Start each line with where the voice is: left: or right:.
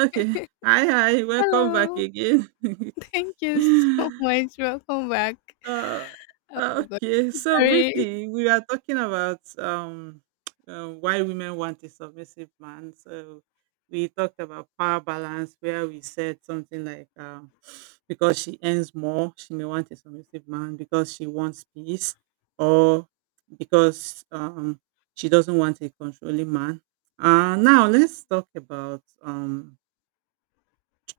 right: Okay. Hi, hi. Welcome back
left: Hello.
right: again.
left: Thank you so much. Welcome back.
right: uh,
left: Oh my god.
right: okay. So
left: Sorry.
right: briefly, we are talking about why women want a submissive man. So we talked about power balance, where we said something like, because she earns more, she may want a submissive man because she wants peace, or because she doesn't want a controlling man. Now let's talk about um,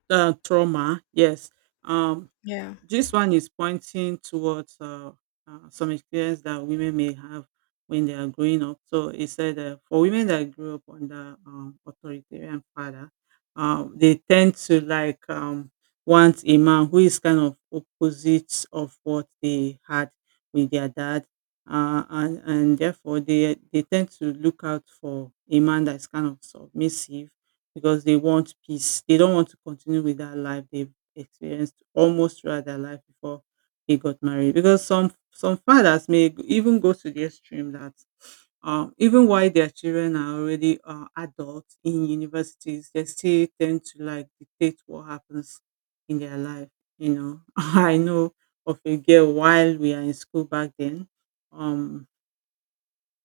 right: uh, trauma. Yes. Um,
left: Yeah.
right: this one is pointing towards some experience that women may have when they are growing up. So it said for women that grew up under authoritarian father, they tend to like want a man who is kind of opposite of what they had with their dad. And therefore they tend to look out for a man that's kind of submissive because they want peace. They don't want to continue with that life they experienced almost throughout their life before they got married. Because some fathers may even go to the extreme that even while their children are already adults in universities, they still tend to like dictate what happens in their life. You know, I know of a girl while we are in school back then. Um,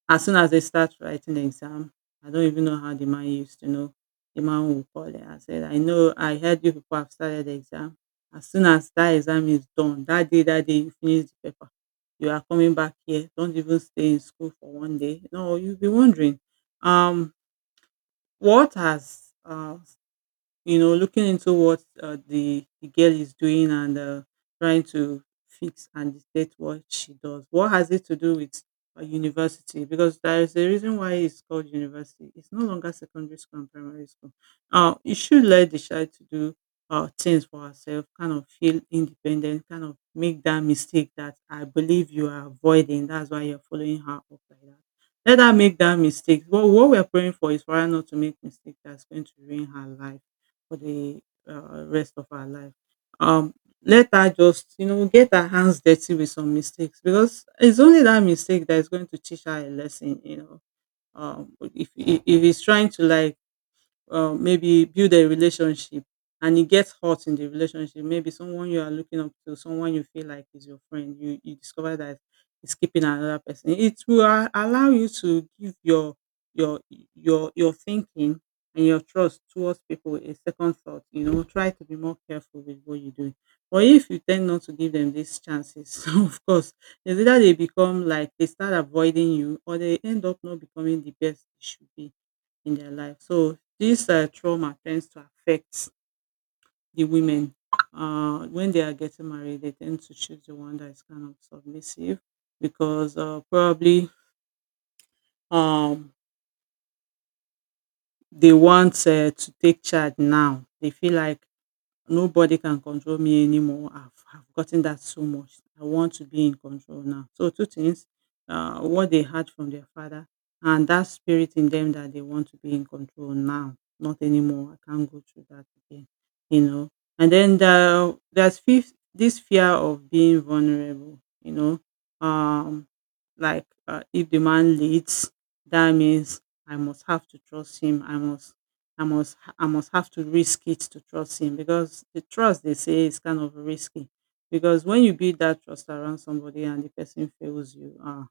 right: as soon as they start writing the exam, I don't even know how the man used to know. The man will call it and said, I know I heard you people have started the exam. As soon as that exam is done, that day you finish the paper, you are coming back here. Don't even stay in school for one day. No, you'll be wondering, um, what has you know, looking into what the girl is doing, and trying to fix and dictate what she does. What has it to do with a university? Because there is a reason why it's called university. It's no longer secondary school and primary school. You should let the child to do things for herself, kind of feel independent, kind of make that mistake that I believe you are avoiding. That's why you're following her up like that. Let her make that mistake. But what we're praying for is for her not to make mistake that's going to ruin her life for the rest of our life. Um, Let her just, you know, get her hands dirty with some mistakes, because it's only that mistake that is going to teach her a lesson, you know. If he's trying to like maybe build a relationship and it gets hot in the relationship, maybe someone you are looking up to, someone you feel like is your friend, you discover that is keeping another person, it will allow you to give your your thinking and your trust towards people a second thought, you know, try to be more careful with what you do. But if you tend not to give them these chances, of course, it's either they become like they start avoiding you, or they end up not becoming the best they should be in their life. So this trauma tends to affect the women. When they are getting married, they tend to choose the one that is kind of submissive because probably um they want to take charge now. They feel like nobody can control me anymore. I've gotten that so much. I want to be in control now. So, two things, what they had from their father, and that spirit in them that they want to be in control now, not anymore. I can't go through that again, you know. And then there's fifth, this fear of being vulnerable, you know. Um, like if the man leads, that means I must have to trust him. I must, I must have to risk it to trust him, because the trust, they say, is kind of risky. Because when you build that trust around somebody and the person fails you, uh,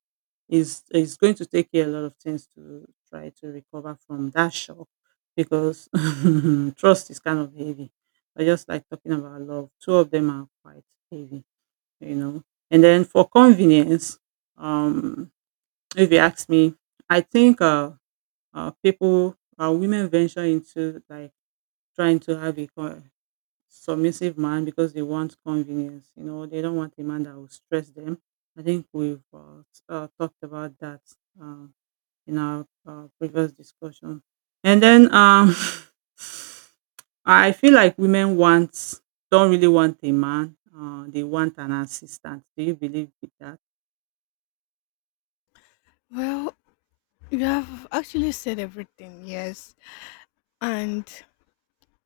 right: it's, it's going to take you a lot of things to try to recover from that shock, because trust is kind of heavy. But just like talking about love, two of them are quite heavy, you know. And then for convenience, um, if you ask me, I think people, women venture into like trying to have a submissive man because they want convenience. You know, they don't want a man that will stress them. I think we've talked about that uh, in our previous discussion. And then I feel like women want don't really want a man. They want an assistant. Do you believe with that?
left: Well, you have actually said everything, yes. And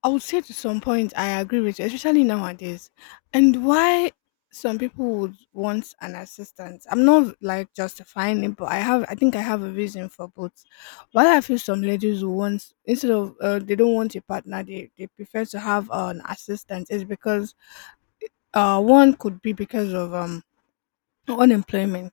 left: I would say to some point I agree with you, especially nowadays. And why some people would want an assistant, I'm not like justifying it, but I think I have a reason for both. Why I feel some ladies who want, instead of they don't want a partner, they prefer to have an assistant, is because one could be because of unemployment,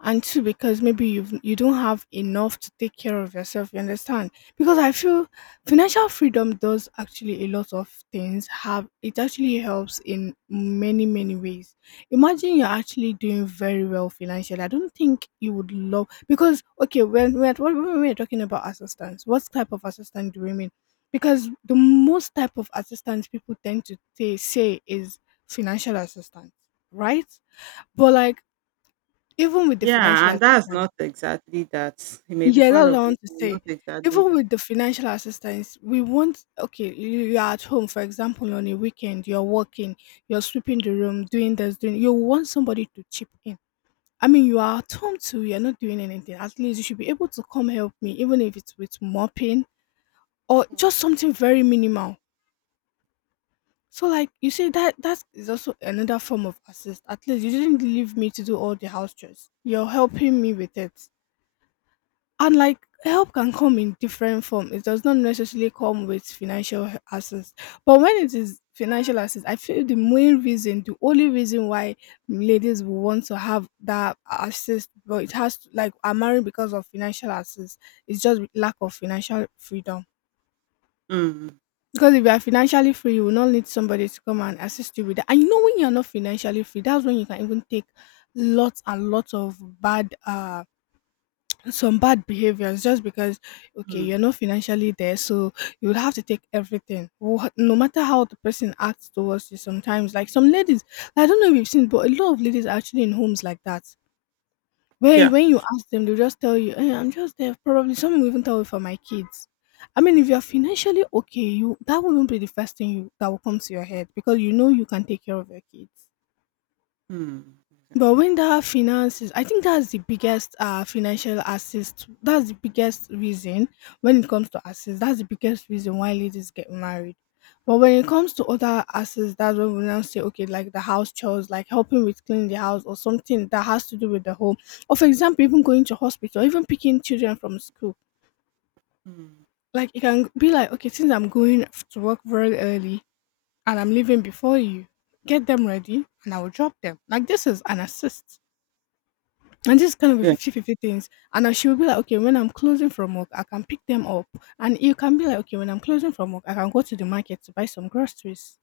left: and two, because maybe you don't have enough to take care of yourself, you understand? Because I feel financial freedom does actually a lot of things, have it actually helps in many, many ways. Imagine you're actually doing very well financially, I don't think you would love, because okay, when we're talking about assistance, what type of assistance do we mean? Because the most type of assistance people tend to say is financial assistance, right? But like, even with the financial
right: Yeah, and that's
left: assistance,
right: not exactly that. He may be
left: yeah, that's
right: part
left: what I
right: of it,
left: want to
right: but
left: say.
right: not exactly
left: Even
right: that.
left: with the financial assistance, we want, okay, you are at home, for example, on a weekend, you're working, you're sweeping the room, doing this, doing, you want somebody to chip in. I mean, you are at home too, you're not doing anything. At least you should be able to come help me, even if it's with mopping or
right: Hmm.
left: just something very minimal. So like, you say that that is also another form of assist. At least you didn't leave me to do all the house chores, you're helping me with it. And like, help can come in different form, it does not necessarily come with financial assistance. But when it is financial assets, I feel the main reason, the only reason why ladies will want to have that assist, but it has to, like, are married, because of financial assets, it's just lack of financial freedom.
right: Mm,
left: Because if you are financially free, you will not need somebody to come and assist you with that. And you know, when you're not financially free, that's when you can even take lots and lots of bad some bad behaviors, just because okay,
right: mm,
left: you're not financially there, so you would have to take everything. No matter how the person acts towards you, sometimes, like, some ladies, I don't know if you've seen, but a lot of ladies are actually in homes like that, where
right: yeah.
left: when you ask them, they'll just tell you, "Eh, I'm just there, probably," someone will even tell you, "For my kids." I mean, if you're financially okay, you, that wouldn't be the first thing you, that will come to your head, because you know you can take care of your kids.
right: Mm,
left: But
right: exactly.
left: when that finances, I think that's the biggest financial assist. That's the biggest reason, when it comes to assist, that's the biggest reason why ladies get married. But when it comes to other assets, that's when we now say, okay, like the house chores, like helping with cleaning the house or something that has to do with the home. Or for example, even going to hospital, even picking children from school.
right: Mm.
left: Like it can be like, okay, since I'm going to work very early and I'm leaving before you, get them ready and I will drop them. Like this is an assist. And this is kind of a
right: Yeah.
left: fifty-fifty things. And then she will be like, okay, when I'm closing from work, I can pick them up. And you can be like, okay, when I'm closing from work, I can go to the market to buy some groceries.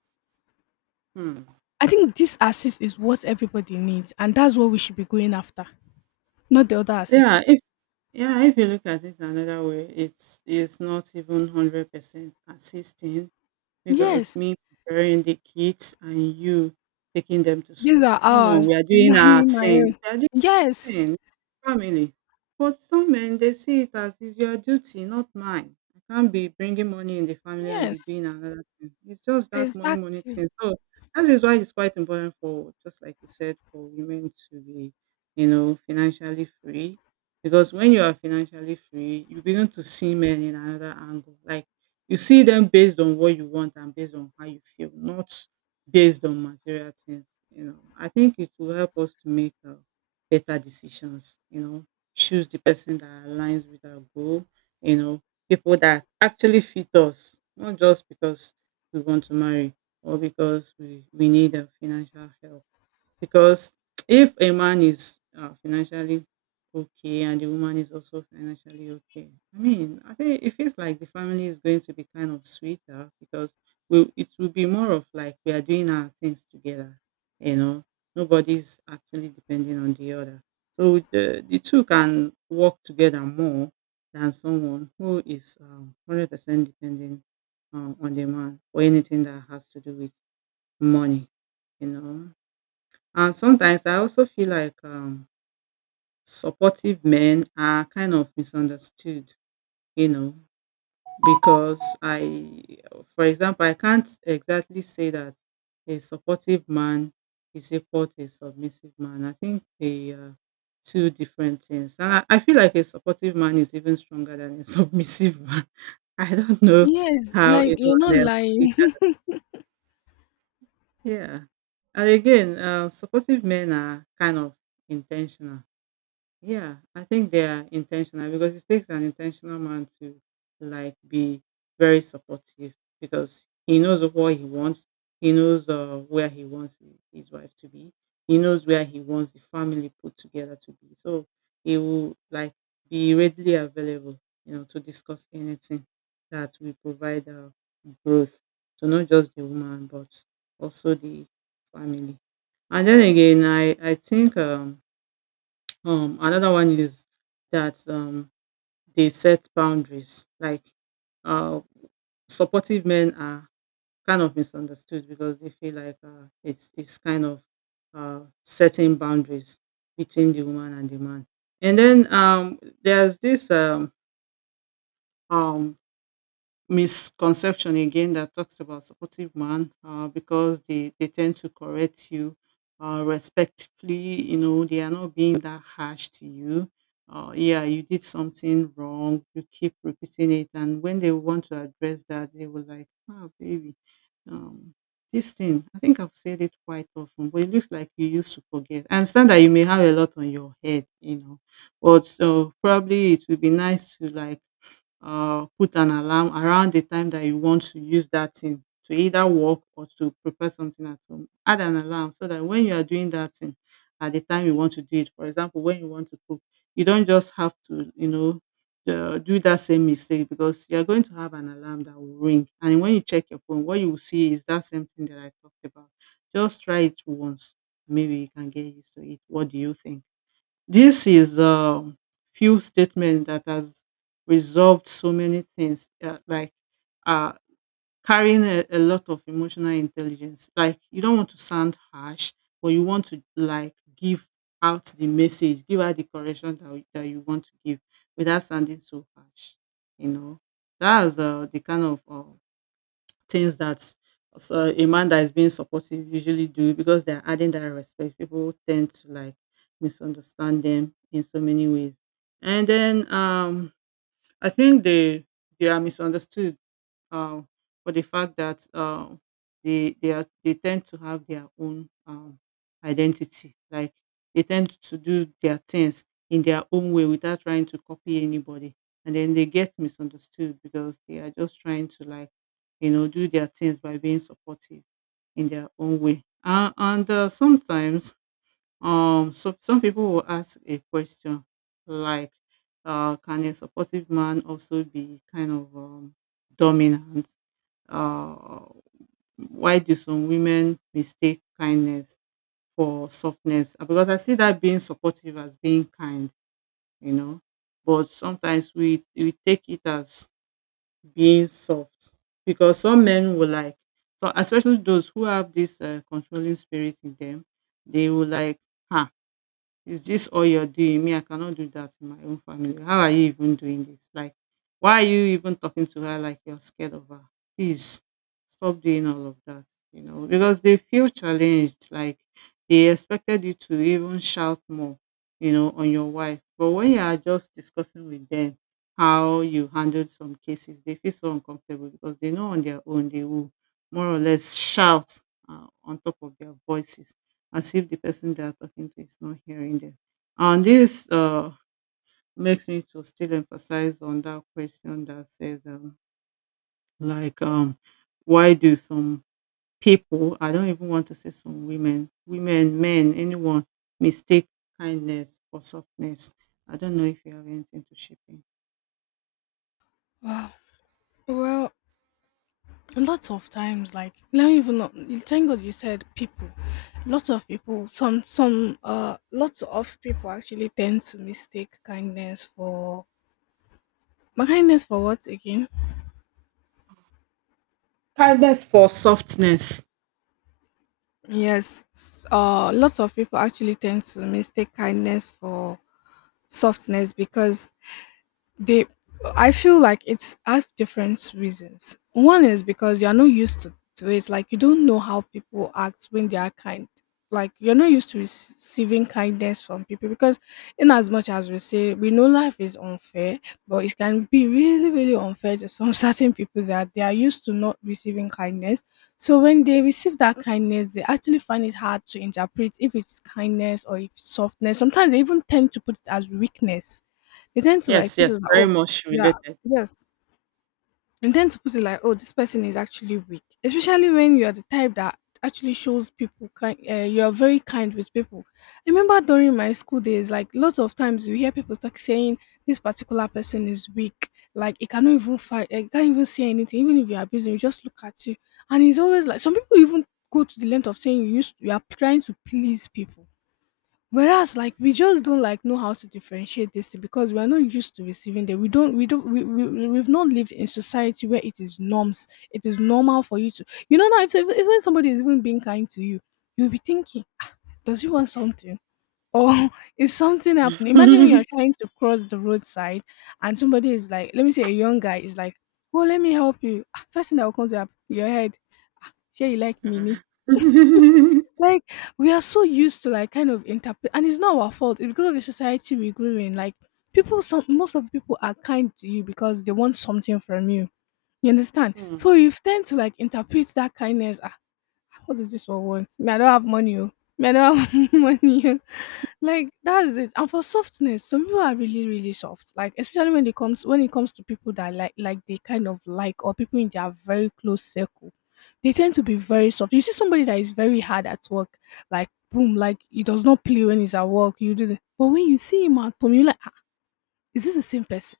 right: Hmm.
left: I think this assist is what everybody needs. And that's what we should be going after, not the other
right: Yeah,
left: assist.
right: if yeah, if you look at it another way, it's not even 100% assisting, because
left: Yes.
right: me preparing the kids and you taking them to
left: These
right: school.
left: are
right: Come on, we
left: ours.
right: are
left: It's
right: doing
left: not
right: our
left: only my
right: thing.
left: own.
right: We are
left: Yes.
right: thing, family. But some men, they see it as it's your duty, not mine. I can't be bringing money in the family and be
left: Yes.
right: doing another thing. It's just that money, money
left: Exactly.
right: thing. So that is why it's quite important for, just like you said, for women to be, you know, financially free. Because when you are financially free, you begin to see men in another angle. Like you see them based on what you want and based on how you feel, not based on material things. You know, I think it will help us to make a better decisions, you know, choose the person that aligns with our goal, you know, people that actually fit us, not just because we want to marry, or because we need a financial help. Because if a man is financially okay and the woman is also financially okay, I mean, I think it feels like the family is going to be kind of sweeter, because we it will be more of like we are doing our things together. You know, nobody's actually depending on the other. So the two can work together more than someone who is 100% dependent on the man for anything that has to do with money, you know. And sometimes I also feel like supportive men are kind of misunderstood, you know, because I, for example, I can't exactly say that a supportive man is equal to a submissive man. I think they are two different things. And I feel like a supportive man is even stronger than a submissive man. I don't know
left: Yes.
right: how
left: Like, you're
right: anyone
left: not
right: else sees
left: lying.
right: that. Yeah. And again, supportive men are kind of intentional. Yeah, I think they are intentional, because it takes an intentional man to like be very supportive, because he knows what he wants. He knows where he wants his wife to be. He knows where he wants the family put together to be. So he will like be readily available, you know, to discuss anything that will provide growth to not just the woman but also the family. And then again, I think another one is that they set boundaries. Like uh, supportive men are kind of misunderstood because they feel like it's kind of setting boundaries between the woman and the man. And then there's this um, misconception again that talks about supportive man, because they tend to correct you respectfully. You know, they are not being that harsh to you. Yeah, you did something wrong. You keep repeating it. And when they want to address that, they were like, ah, baby, um, this thing, I think I've said it quite often, but it looks like you used to forget. I understand that you may have a lot on your head, you know, but probably it would be nice to like put an alarm around the time that you want to use that thing to either work or to prepare something at home. Add an alarm so that when you are doing that thing at the time you want to do it, for example, when you want to cook, you don't just have to, you know, do that same mistake because you're going to have an alarm that will ring. And when you check your phone, what you will see is that same thing that I talked about. Just try it once. Maybe you can get used to it. What do you think? This is a few statement that has resolved so many things, like uh, carrying a lot of emotional intelligence. Like you don't want to sound harsh, but you want to like give out the message, give out the correction that you want to give without sounding so harsh. You know, that's the kind of things that so a man that is being supportive usually do because they're adding that respect. People tend to like misunderstand them in so many ways. And then I think they are misunderstood, um, for the fact that they tend to have their own identity. Like they tend to do their things in their own way without trying to copy anybody, and then they get misunderstood because they are just trying to like you know do their things by being supportive in their own way. And Sometimes so some people will ask a question like can a supportive man also be kind of dominant? uh, why do some women mistake kindness for softness? Because I see that being supportive as being kind, you know. But sometimes we take it as being soft because some men will like so, especially those who have this controlling spirit in them, they will like, huh, is this all you're doing? Me, I cannot do that in my own family. How are you even doing this? Like, why are you even talking to her like you're scared of her? Please stop doing all of that, you know, because they feel challenged. Like, they expected you to even shout more, you know, on your wife. But when you are just discussing with them how you handled some cases, they feel so uncomfortable because they know on their own they will more or less shout on top of their voices as if the person they are talking to is not hearing them. And this makes me to still emphasize on that question that says, like, why do some people, I don't even want to say some women, women, men, anyone, mistake kindness for softness? I don't know if you have anything to share. In.
left: Wow. Well, and lots of times, like, let me even know, thank god you said people, lots of people, some lots of people actually tend to mistake kindness for my kindness for what again?
right: Kindness for softness.
left: Yes. Lots of people actually tend to mistake kindness for softness because they, I feel like it's, I have different reasons. One is because you're not used to it, like you don't know how people act when they are kind, like you're not used to receiving kindness from people. Because in as much as we say we know life is unfair, but it can be really, really unfair to some certain people, that they are used to not receiving kindness. So when they receive that kindness, they actually find it hard to interpret if it's kindness or if it's softness. Sometimes they even tend to put it as weakness. They tend to like
right: Yes,
left: put it
right: yes,
left: like,
right: very
left: oh,
right: much
left: yeah,
right: related.
left: yes. They tend to put it like, oh, this person is actually weak. Especially when you're the type that actually shows people kind, you're very kind with people. I remember during my school days, like, lots of times you hear people talk saying this particular person is weak. Like it cannot even fight, it can't even say anything. Even if you are abusing, you just look at you. And it's always like some people even go to the length of saying you used, you are trying to please people. Whereas like, we just don't like know how to differentiate this thing, because we are not used to receiving them. We don't we don't we, we we- have not lived in society where it is norms, it is normal for you to, you know, now if when somebody is even being kind to you, you'll be thinking, does he want something? Or is something happening? Imagine when you're
right: Mm.
left: trying to cross the roadside and somebody is like, let me say a young guy is like, oh, let me help you. Ah, first thing that will come to your head, sure you like me.
right: Mm.
left: Like, we are so used to like kind of interpret, and it's not our fault. It's because of the society we grew in. Like, people, some, most of the people are kind to you because they want something from you. You understand? So you tend to like interpret that kindness, what does this one want? Me, I don't have money. Oh. Me, I don't have money. Oh." Like that's it. And for softness, some people are really, really soft. Like especially when it comes, when it comes to people that like they kind of like, or people in their very close circle, they tend to be very soft. You see somebody that is very hard at work, like boom, like he does not play when he's at work. You do, but when you see him at home, you're like, "Ah, is this the same person?"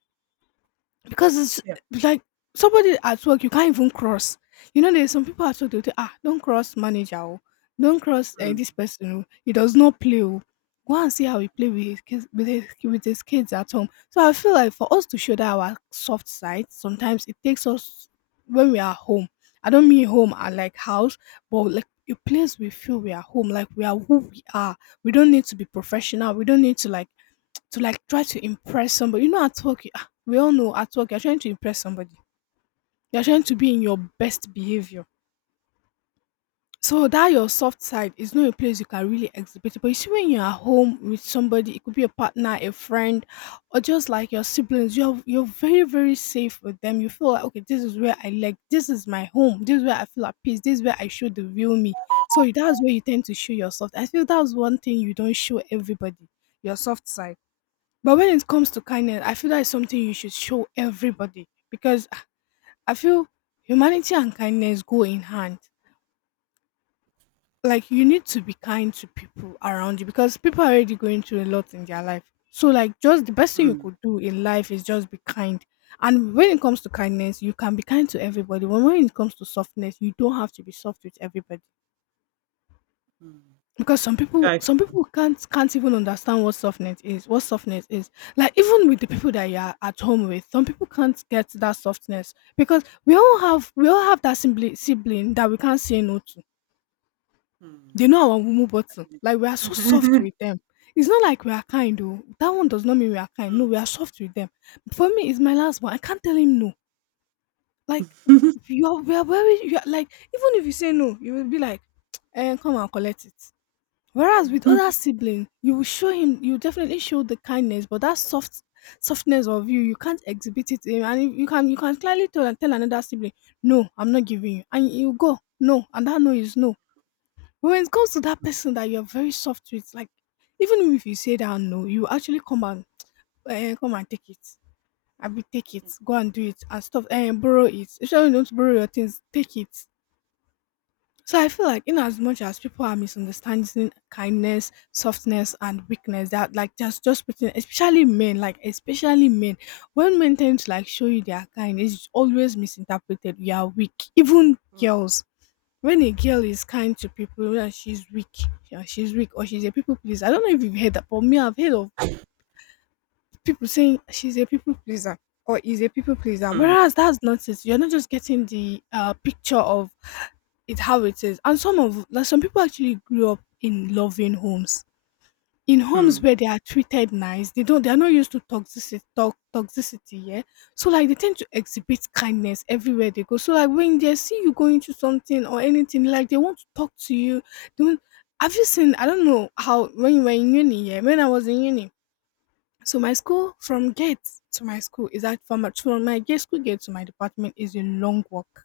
left: Because
right: Yeah.
left: it's like somebody at work you can't even cross. You know, there's some people at work, they'll say, ah, don't cross manager, oh. Don't cross
right: Mm,
left: this person, oh. He does not play, oh. Go and see how he play with his kids at home. So I feel like for us to shoulder our soft side, sometimes it takes us when we are home. I don't mean home at like house, but like a place we feel we are home, like we are who we are. We don't need to be professional. We don't need to like, to like try to impress somebody. You know, at work, you, ah, we all know at work, you're trying to impress somebody. You're trying to be in your best behavior. So that your soft side is not a place you can really exhibit it. But you see, when you're at home with somebody, it could be a partner, a friend, or just like your siblings, you're very, very safe with them. You feel like, okay, this is where I like, this is my home, this is where I feel at peace, this is where I show the real me. So that's where you tend to show yourself. I feel that's one thing you don't show everybody, your soft side. But when it comes to kindness, I feel that is something you should show everybody, because ah, I feel humanity and kindness go in hand. Like you need to be kind to people around you because people are already going through a lot in their life. So like, just the best thing you
right: mm,
left: could do in life is just be kind. And when it comes to kindness, you can be kind to everybody. When it comes to softness, you don't have to be soft with everybody.
right: mm.
left: Because some people
right: Yeah, it's
left: some
right: true.
left: people can't even understand what softness is. Like even with the people that you are at home with, some people can't get that softness because we all have that sibling that we can't say no to.
right: Mm.
left: They know our mumu button, like we are so soft
right: Mm.
left: with them. It's not like we are kind though. That one does not mean we are kind. No, we are soft with them. For me, it's my last one, I can't tell him no. Like you're we are very you are like even if you say no, you will be like, come and collect it. Whereas with other
right: Mm.
left: sibling, you will show him, you definitely show the kindness, but that softness of you, you can't exhibit it to him. And you can clearly tell another sibling, no, I'm not giving you, and you go no, and that no is no. But when it comes to that person that you're very soft with, like even if you say that no, you actually come and take it. I be take it, go and do it and stuff, and borrow it. If you don't borrow your things, take it. So I feel like, in as much as people are misunderstanding kindness, softness, and weakness, that like just putting, especially men, like especially men, when men tend to like show you they are kind, it's always misinterpreted. You are weak. Even girls, when a girl is kind to people, yeah, she's weak. Yeah, she's weak or she's a people pleaser. I don't know if you've heard that, but me, I've heard of people saying she's a people pleaser or is a people pleaser,
right: Mm.
left: whereas that's nonsense. You're not just getting the picture of it, how it is. And some of like some people actually grew up in loving homes, in
right: Mm.
left: homes
right: Mm.
left: where they are treated nice. They don't. They are not used to toxicity. Talk, toxicity. Yeah. So like they tend to exhibit kindness everywhere they go. So like when they see you going through something or anything, like they want to talk to you. They want, have you seen? I don't know how when you were in uni. Yeah. When I was in uni, so my school
right: Mm.
left: from gate to my school is that from my gate school gate to my department is a long walk,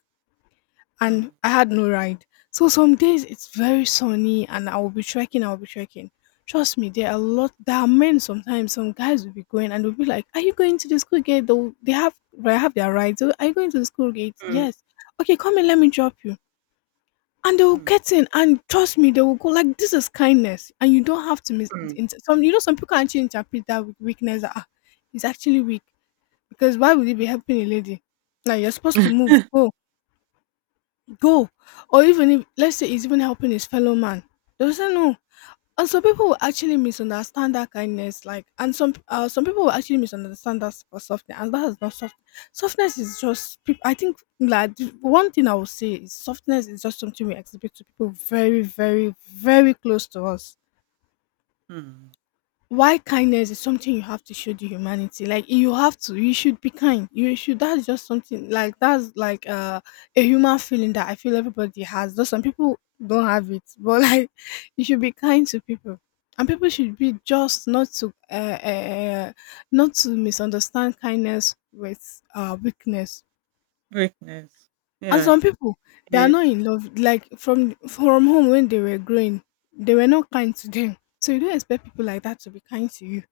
left: and
right: Mm.
left: I had no ride. So some days it's very sunny, and I will be trekking. I will be trekking. Trust me, there are a lot. There are men sometimes. Some guys will be going and they'll be like, "Are you going to the school gate?" They have their rides. "Oh, are you going to the school gate?
right: Mm.
left: Yes. Okay, come and let me drop you." And they will
right: Mm.
left: get in, and trust me, they will go like, "This is kindness," and you don't have to miss.
right: Mm.
left: Some, you know, some people can actually interpret that with weakness. That ah, he's actually weak because why would he be helping a lady? Now you're supposed to move, go, go, or even if let's say he's even helping his fellow man. They will say no. And some people will actually misunderstand that kindness, like, and some people will actually misunderstand that for softness, and that is not soft. Softness is just, I think, like the one thing I will say is softness is just something we exhibit to people very, very, very close to us.
right: Mm.
left: Why kindness is something you have to show the humanity. Like you have to, you should be kind, you should, that's just something, like that's like a human feeling that I feel everybody has, though some people don't have it, but like you should be kind to people. And people should be just not to uh, uh, not to misunderstand kindness with weakness. And
right: Yeah.
left: some people, they are
right: Yeah.
left: not in love, like from home when they were growing, they were not kind to them, so you don't expect people like that to be kind to you.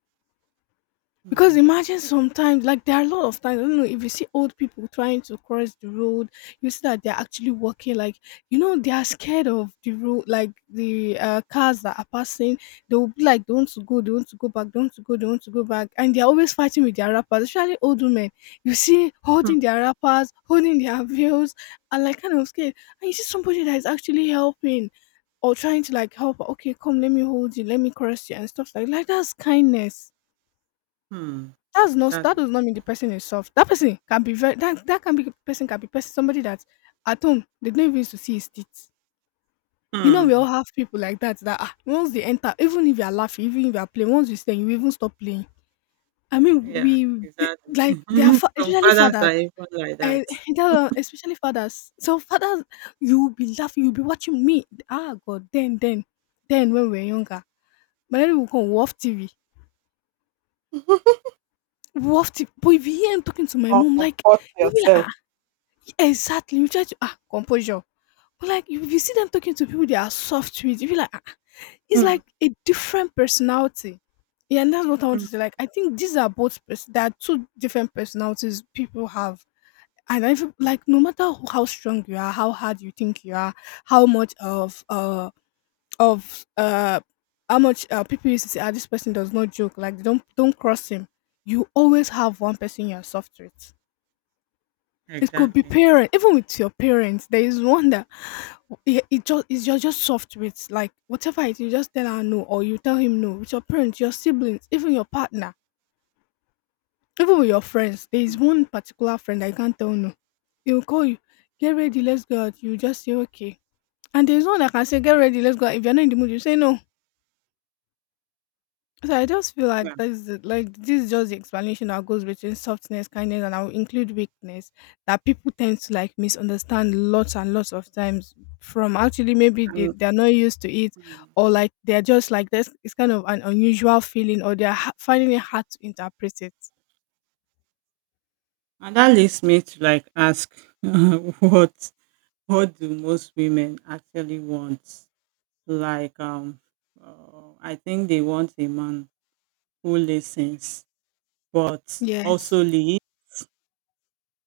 left: Because
right: Mm.
left: imagine sometimes, like there are a lot of times, I don't know if you see old people trying to cross the road, you see that they're actually walking, like you know, they are scared of the road, like the cars that are passing. They will be like, they want to go, they want to go back, they want to go, they want to go back, and they're always fighting with their rappers, especially old women. You see
right: Mm.
left: holding their rappers, holding their veils, and like kind of scared. And you see somebody that is actually helping or trying to like help. Okay, come, let me hold you, let me cross you, and stuff like that's kindness.
right: Mm.
left: That's not, that
right: Exactly.
left: does not mean the person is soft. That person can be very, that that can be person somebody that at home they don't even used to see his teeth. You know, we all
right: Mm.
left: have people like that, that ah, once they enter, even if you are laughing, even if you are playing, once you stay, you even stop playing. I mean,
right: Yeah.
left: we they, like
right: Exactly.
left: they are
right: Some
left: especially
right: fathers
left: fathers.
right: are even like
left: I,
right: that.
left: that, especially fathers. So fathers, you will be laughing, you'll be watching me. Ah, God, then when we were younger, my daddy will come we TV, we TV. But if you hear him talking to my
right: Or
left: mom, like
right: comfort
left: you'll be like,
right: yourself.
left: ah, exactly. You try to ah composure. But like if you see them talking to people, they are soft with. You be like, ah, ah. It's
right: Mm.
left: like a different personality. Yeah, and that's what I want
right: Mm.
left: to say. Like, I think these are both there are two different personalities people have. And I feel
right: Mm.
left: like no matter how strong you are, how hard you think you are, how much of uh of uh how much, people used to say, ah, this person does not joke. Like, they don't cross him. You always have one person you're soft with. It could be
right: Exactly.
left: parent, even with your parents. There is one that it just is you're just soft with, like whatever it is, you just tell her no or you tell him no. With your parents, your siblings, even your partner, even with your friends, there
right: Mm.
left: is one particular friend I can't tell no. He will call you, get ready, let's go out. You just say okay. And there's one that can say, get ready, let's go out. If you're not in the mood, you say no. So I just feel
right: Yeah.
left: like like this is just the explanation that goes between softness, kindness, and I'll include weakness, that people tend to like misunderstand lots and lots of times, from actually maybe
right: Mm.
left: they're not used to it,
right: Mm.
left: or like they're just like this, it's kind of an unusual feeling, or they're finding it hard to interpret it.
right: And that leads me to like ask what what do most women actually want? Like, I think they want a man who listens, but
left: Yes.
right: also leads,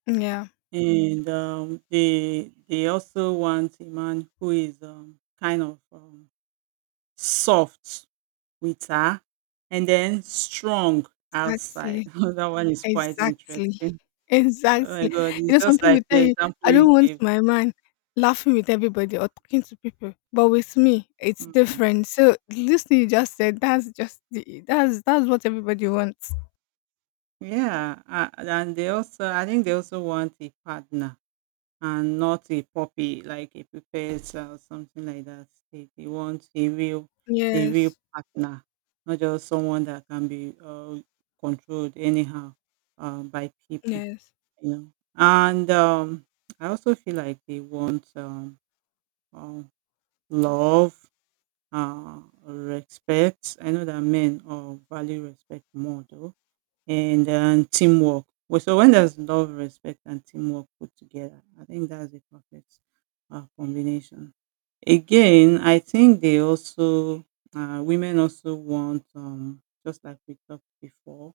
left: Yeah.
right: and they also want a man who is kind of soft with her, and then strong outside.
left: Exactly.
right: That one is quite
left: Exactly.
right: interesting. Oh my
left: Exactly.
right: God, it's
left: You know, some
right: just
left: people will
right: like
left: tell
right: the
left: you,
right: example
left: I don't
right: you
left: want
right: gave.
left: my man laughing with everybody or talking to people. But with me, it's
right: Mm.
left: different. So listening you just said, that's just the that's what everybody wants.
right: Yeah, and they also, I think they also want a partner and not a puppy like a puppet or something like that. They want a real
left: Yes.
right: partner, not just someone that can be controlled anyhow by people,
left: Yes.
right: you know. And I also feel like they want um, love, uh, respect. I know that men value respect more though, and teamwork. Well, so when there's love, respect, and teamwork put together, I think that's a perfect combination. Again, I think they also women also want, just like we talked before,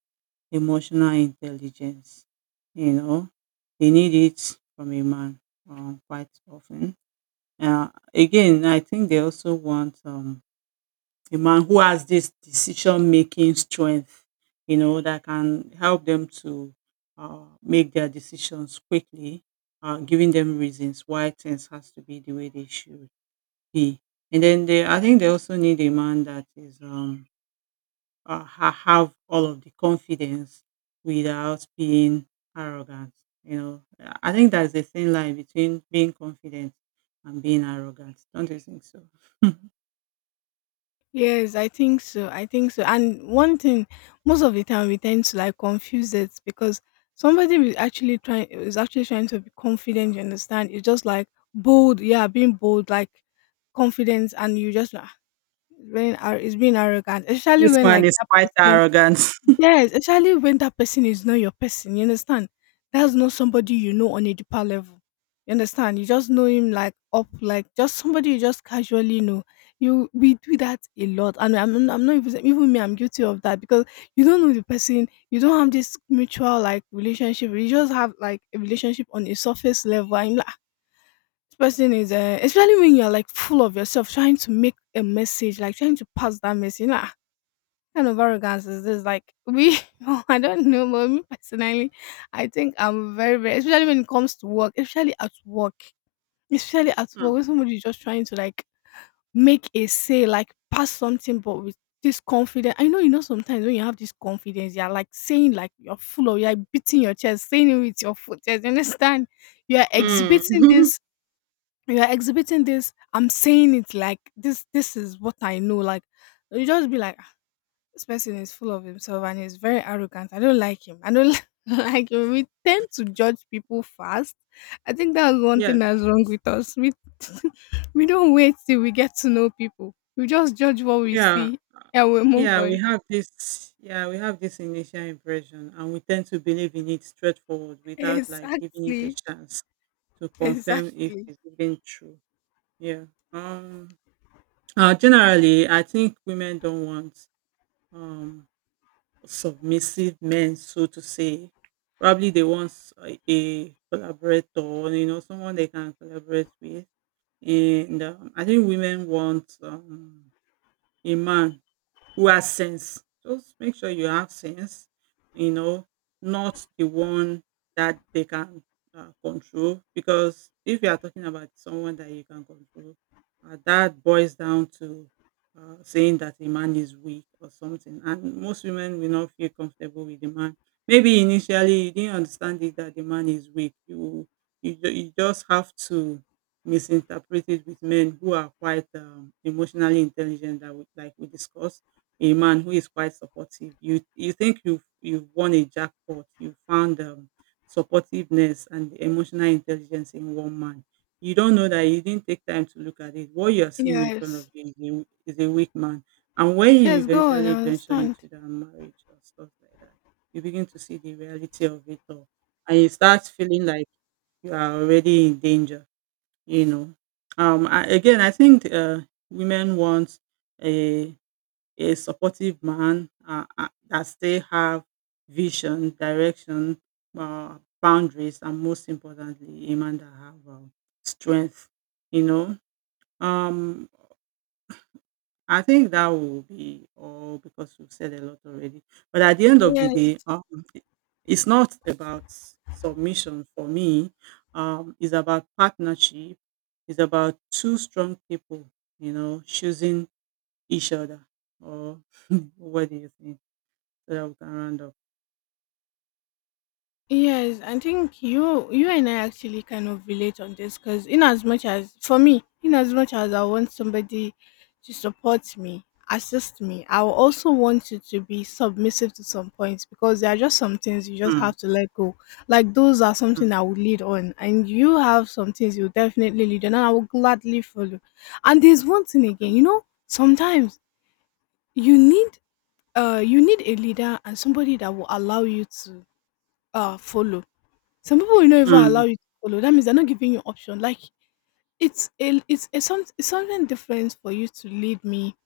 right: emotional intelligence. You know, they need it from a man quite often. Uh, Again, I think they also want a man who has this decision making strength, you know, that can help them to make their decisions quickly, giving them reasons why things has to be the way they should be. And then they, I think they also need a man that is have all of the confidence without being arrogant. You know, I think that's the thin line between being confident and being arrogant. Don't you think so?
left: Yes, I think so. I think so. And one thing, most of the time we tend to like confuse it because somebody is actually trying to be confident, you understand? It's just like bold, yeah, being bold, like confidence and you just like, it's being it's being arrogant, especially
right: This
left: when
right: man
left: like
right: is
left: that
right: quite
left: person.
right: arrogant.
left: Yes, especially when that person is not your person. You understand? That's not somebody you know on a deeper level. You understand? You just know him like up, like just somebody you just casually know. You we do that a lot, and I'm not even, even me. I'm guilty of that because you don't know the person. You don't have this mutual like relationship. You just have like a relationship on a surface level. I'm are this person is, especially when you're like full of yourself, trying to make a message, like trying to pass that message. Like, "Ah, what kind of arrogance is this?" Like, we, oh, I don't know, but me personally, I think I'm very, very, especially when it comes to work, especially at work, when somebody is just trying to like make a say, like pass something, but with this confidence. I know, you know, sometimes when you have this confidence, you're like saying like you're full of, you're like beating your chest, saying it with your foot. You understand? You are
right: Mm.
left: exhibiting this. I'm saying it like this. This is what I know. Like, you just be like, "Ah, this person is full of himself and he's very arrogant. I don't like him. I don't like him." We tend to judge people fast. I think that's one
right: Yes.
left: thing that's wrong with us. We don't wait till we get to know people. We just judge what we
right: Yeah.
left: see and we move
right: Yeah, we
left: on.
right: have this initial impression and we tend to believe in it straightforward without like giving it a
left: Exactly.
right: chance to confirm if
left: Exactly.
right: it's even true. Yeah. Um Generally I think women don't want um submissive men, so to say. Probably they want a collaborator, you know, someone they can collaborate with. And I think women want a man who has sense. Just make sure you have sense, you know, not the one that they can control. Because if you are talking about someone that you can control, that boils down to saying that a man is weak or something. And most women will not feel comfortable with the man. Maybe initially you didn't understand it that the man is weak. You just have to misinterpret it with men who are quite emotionally intelligent that we, like we discussed, a man who is quite supportive. You think you've won a jackpot. You found supportiveness and emotional intelligence in one man. You don't know that you didn't take time to look at it. What you're seeing in front of
left: Yes.
right: you is a weak man. And when you
left: Yes, go on, I
right: eventually venture
left: understand.
right: into that marriage or stuff like that, you begin to see the reality of it all. And you start feeling like you are already in danger, you know. I, again, I think women want a supportive man that still have vision, direction, uh, boundaries, and most importantly, a man that have strength. You know, um, I think that will be all because we've said a lot already. But at the end of the
left: Yeah.
right: day, it's not about submission for me. It's about partnership. It's about two strong people, you know, choosing each other. Or what do you think? Yeah, we can round up.
left: Yes, I think you and I actually kind of relate on this because, in as much as for me, in as much as I want somebody to support me, assist me, I will also want you to be submissive to some points, because there are just some things you just
right: Mm,
left: have to let go. Like, those are
right: mm,
left: something I would lead on, and you have some things you definitely lead on and I will gladly follow. And there's one thing again, you know, sometimes you need you need a leader and somebody that will allow you to follow. Some people will not even allow
right: mm,
left: you to follow. That means they're not giving you option. Like, it's something different for you to lead me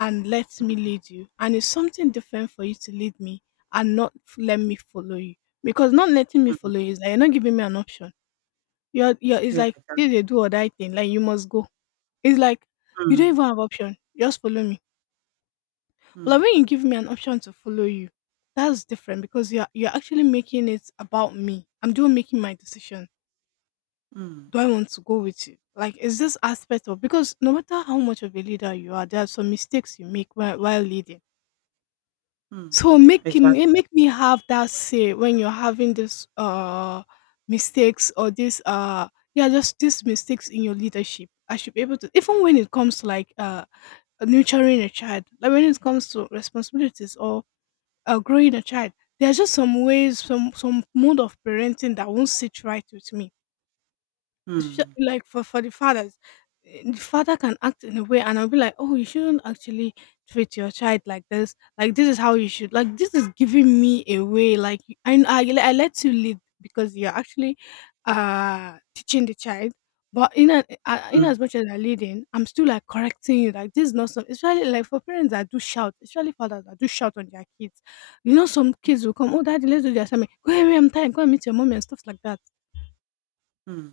left: and let me lead you, and it's something different for you to lead me and not f- let me follow you. Because not letting me
right: mm.
left: follow you is like you're not giving me an option. You're it's
right: Yeah,
left: like this
right: exactly.
left: is a do or die thing. Like, you must go. It's like you don't
right: Mm,
left: even have option. Just follow me. But like,
right: mm,
left: when you give me an option to follow you, that's different, because you're actually making it about me. I'm doing making my decisions.
right: mm,
left: Do I want to go with you? Like, is this aspect of, because no matter how much of a leader you are, there are some mistakes you make while, leading.
right: mm.
left: So make him,
right: Exactly.
left: eh, make me have that say when you're having this mistakes or this yeah, just these mistakes in your leadership. I should be able to, even when it comes to like, nurturing a child, like when it comes to responsibilities or growing a child, there are just some ways, some mode of parenting that won't sit right with me. Sh
right: Mm,
left: Like, for the fathers, eh, the father can act in a way, and I'll be like, "Oh, you shouldn't actually treat your child like this. Like, this is how you should. Like, this is giving me away. Like, I let you lead because you're actually teaching the child." But in
right: mm,
left: as much as I'm leading, I'm still like correcting you. Like, this is not something. Especially like, for parents that do shout, especially fathers that do shout on their kids. You know, some kids will come, "Oh, daddy, let's do the assignment." "Go away, I'm tired. Go and meet your mommy and stuff like that."
right: mm.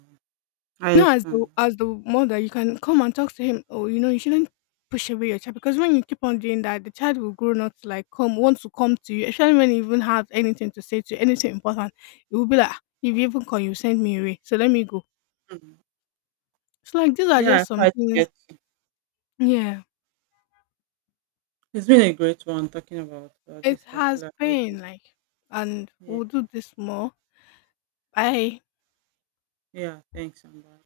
right: I
left: You know, as the
right: understand.
left: mother, you can come and talk to him. Oh, you know, you shouldn't push away your child, because when you keep on doing that, the child will grow not to like come want to come to you, especially when you even have anything to say to you, anything important. It will be like, "Ah, if you even call, you send me away, so let me go."
right: Mm.
left: So like, these are
right: Yeah, I
left: just some
right: quite
left: things.
right: get you.
left: Yeah,
right: It's been a great one talking about
left: it
right: this
left: has
right: particular topic.
left: been like, and
right: Yeah,
left: we'll do this more. Bye.
right: yeah, thanks, Amber.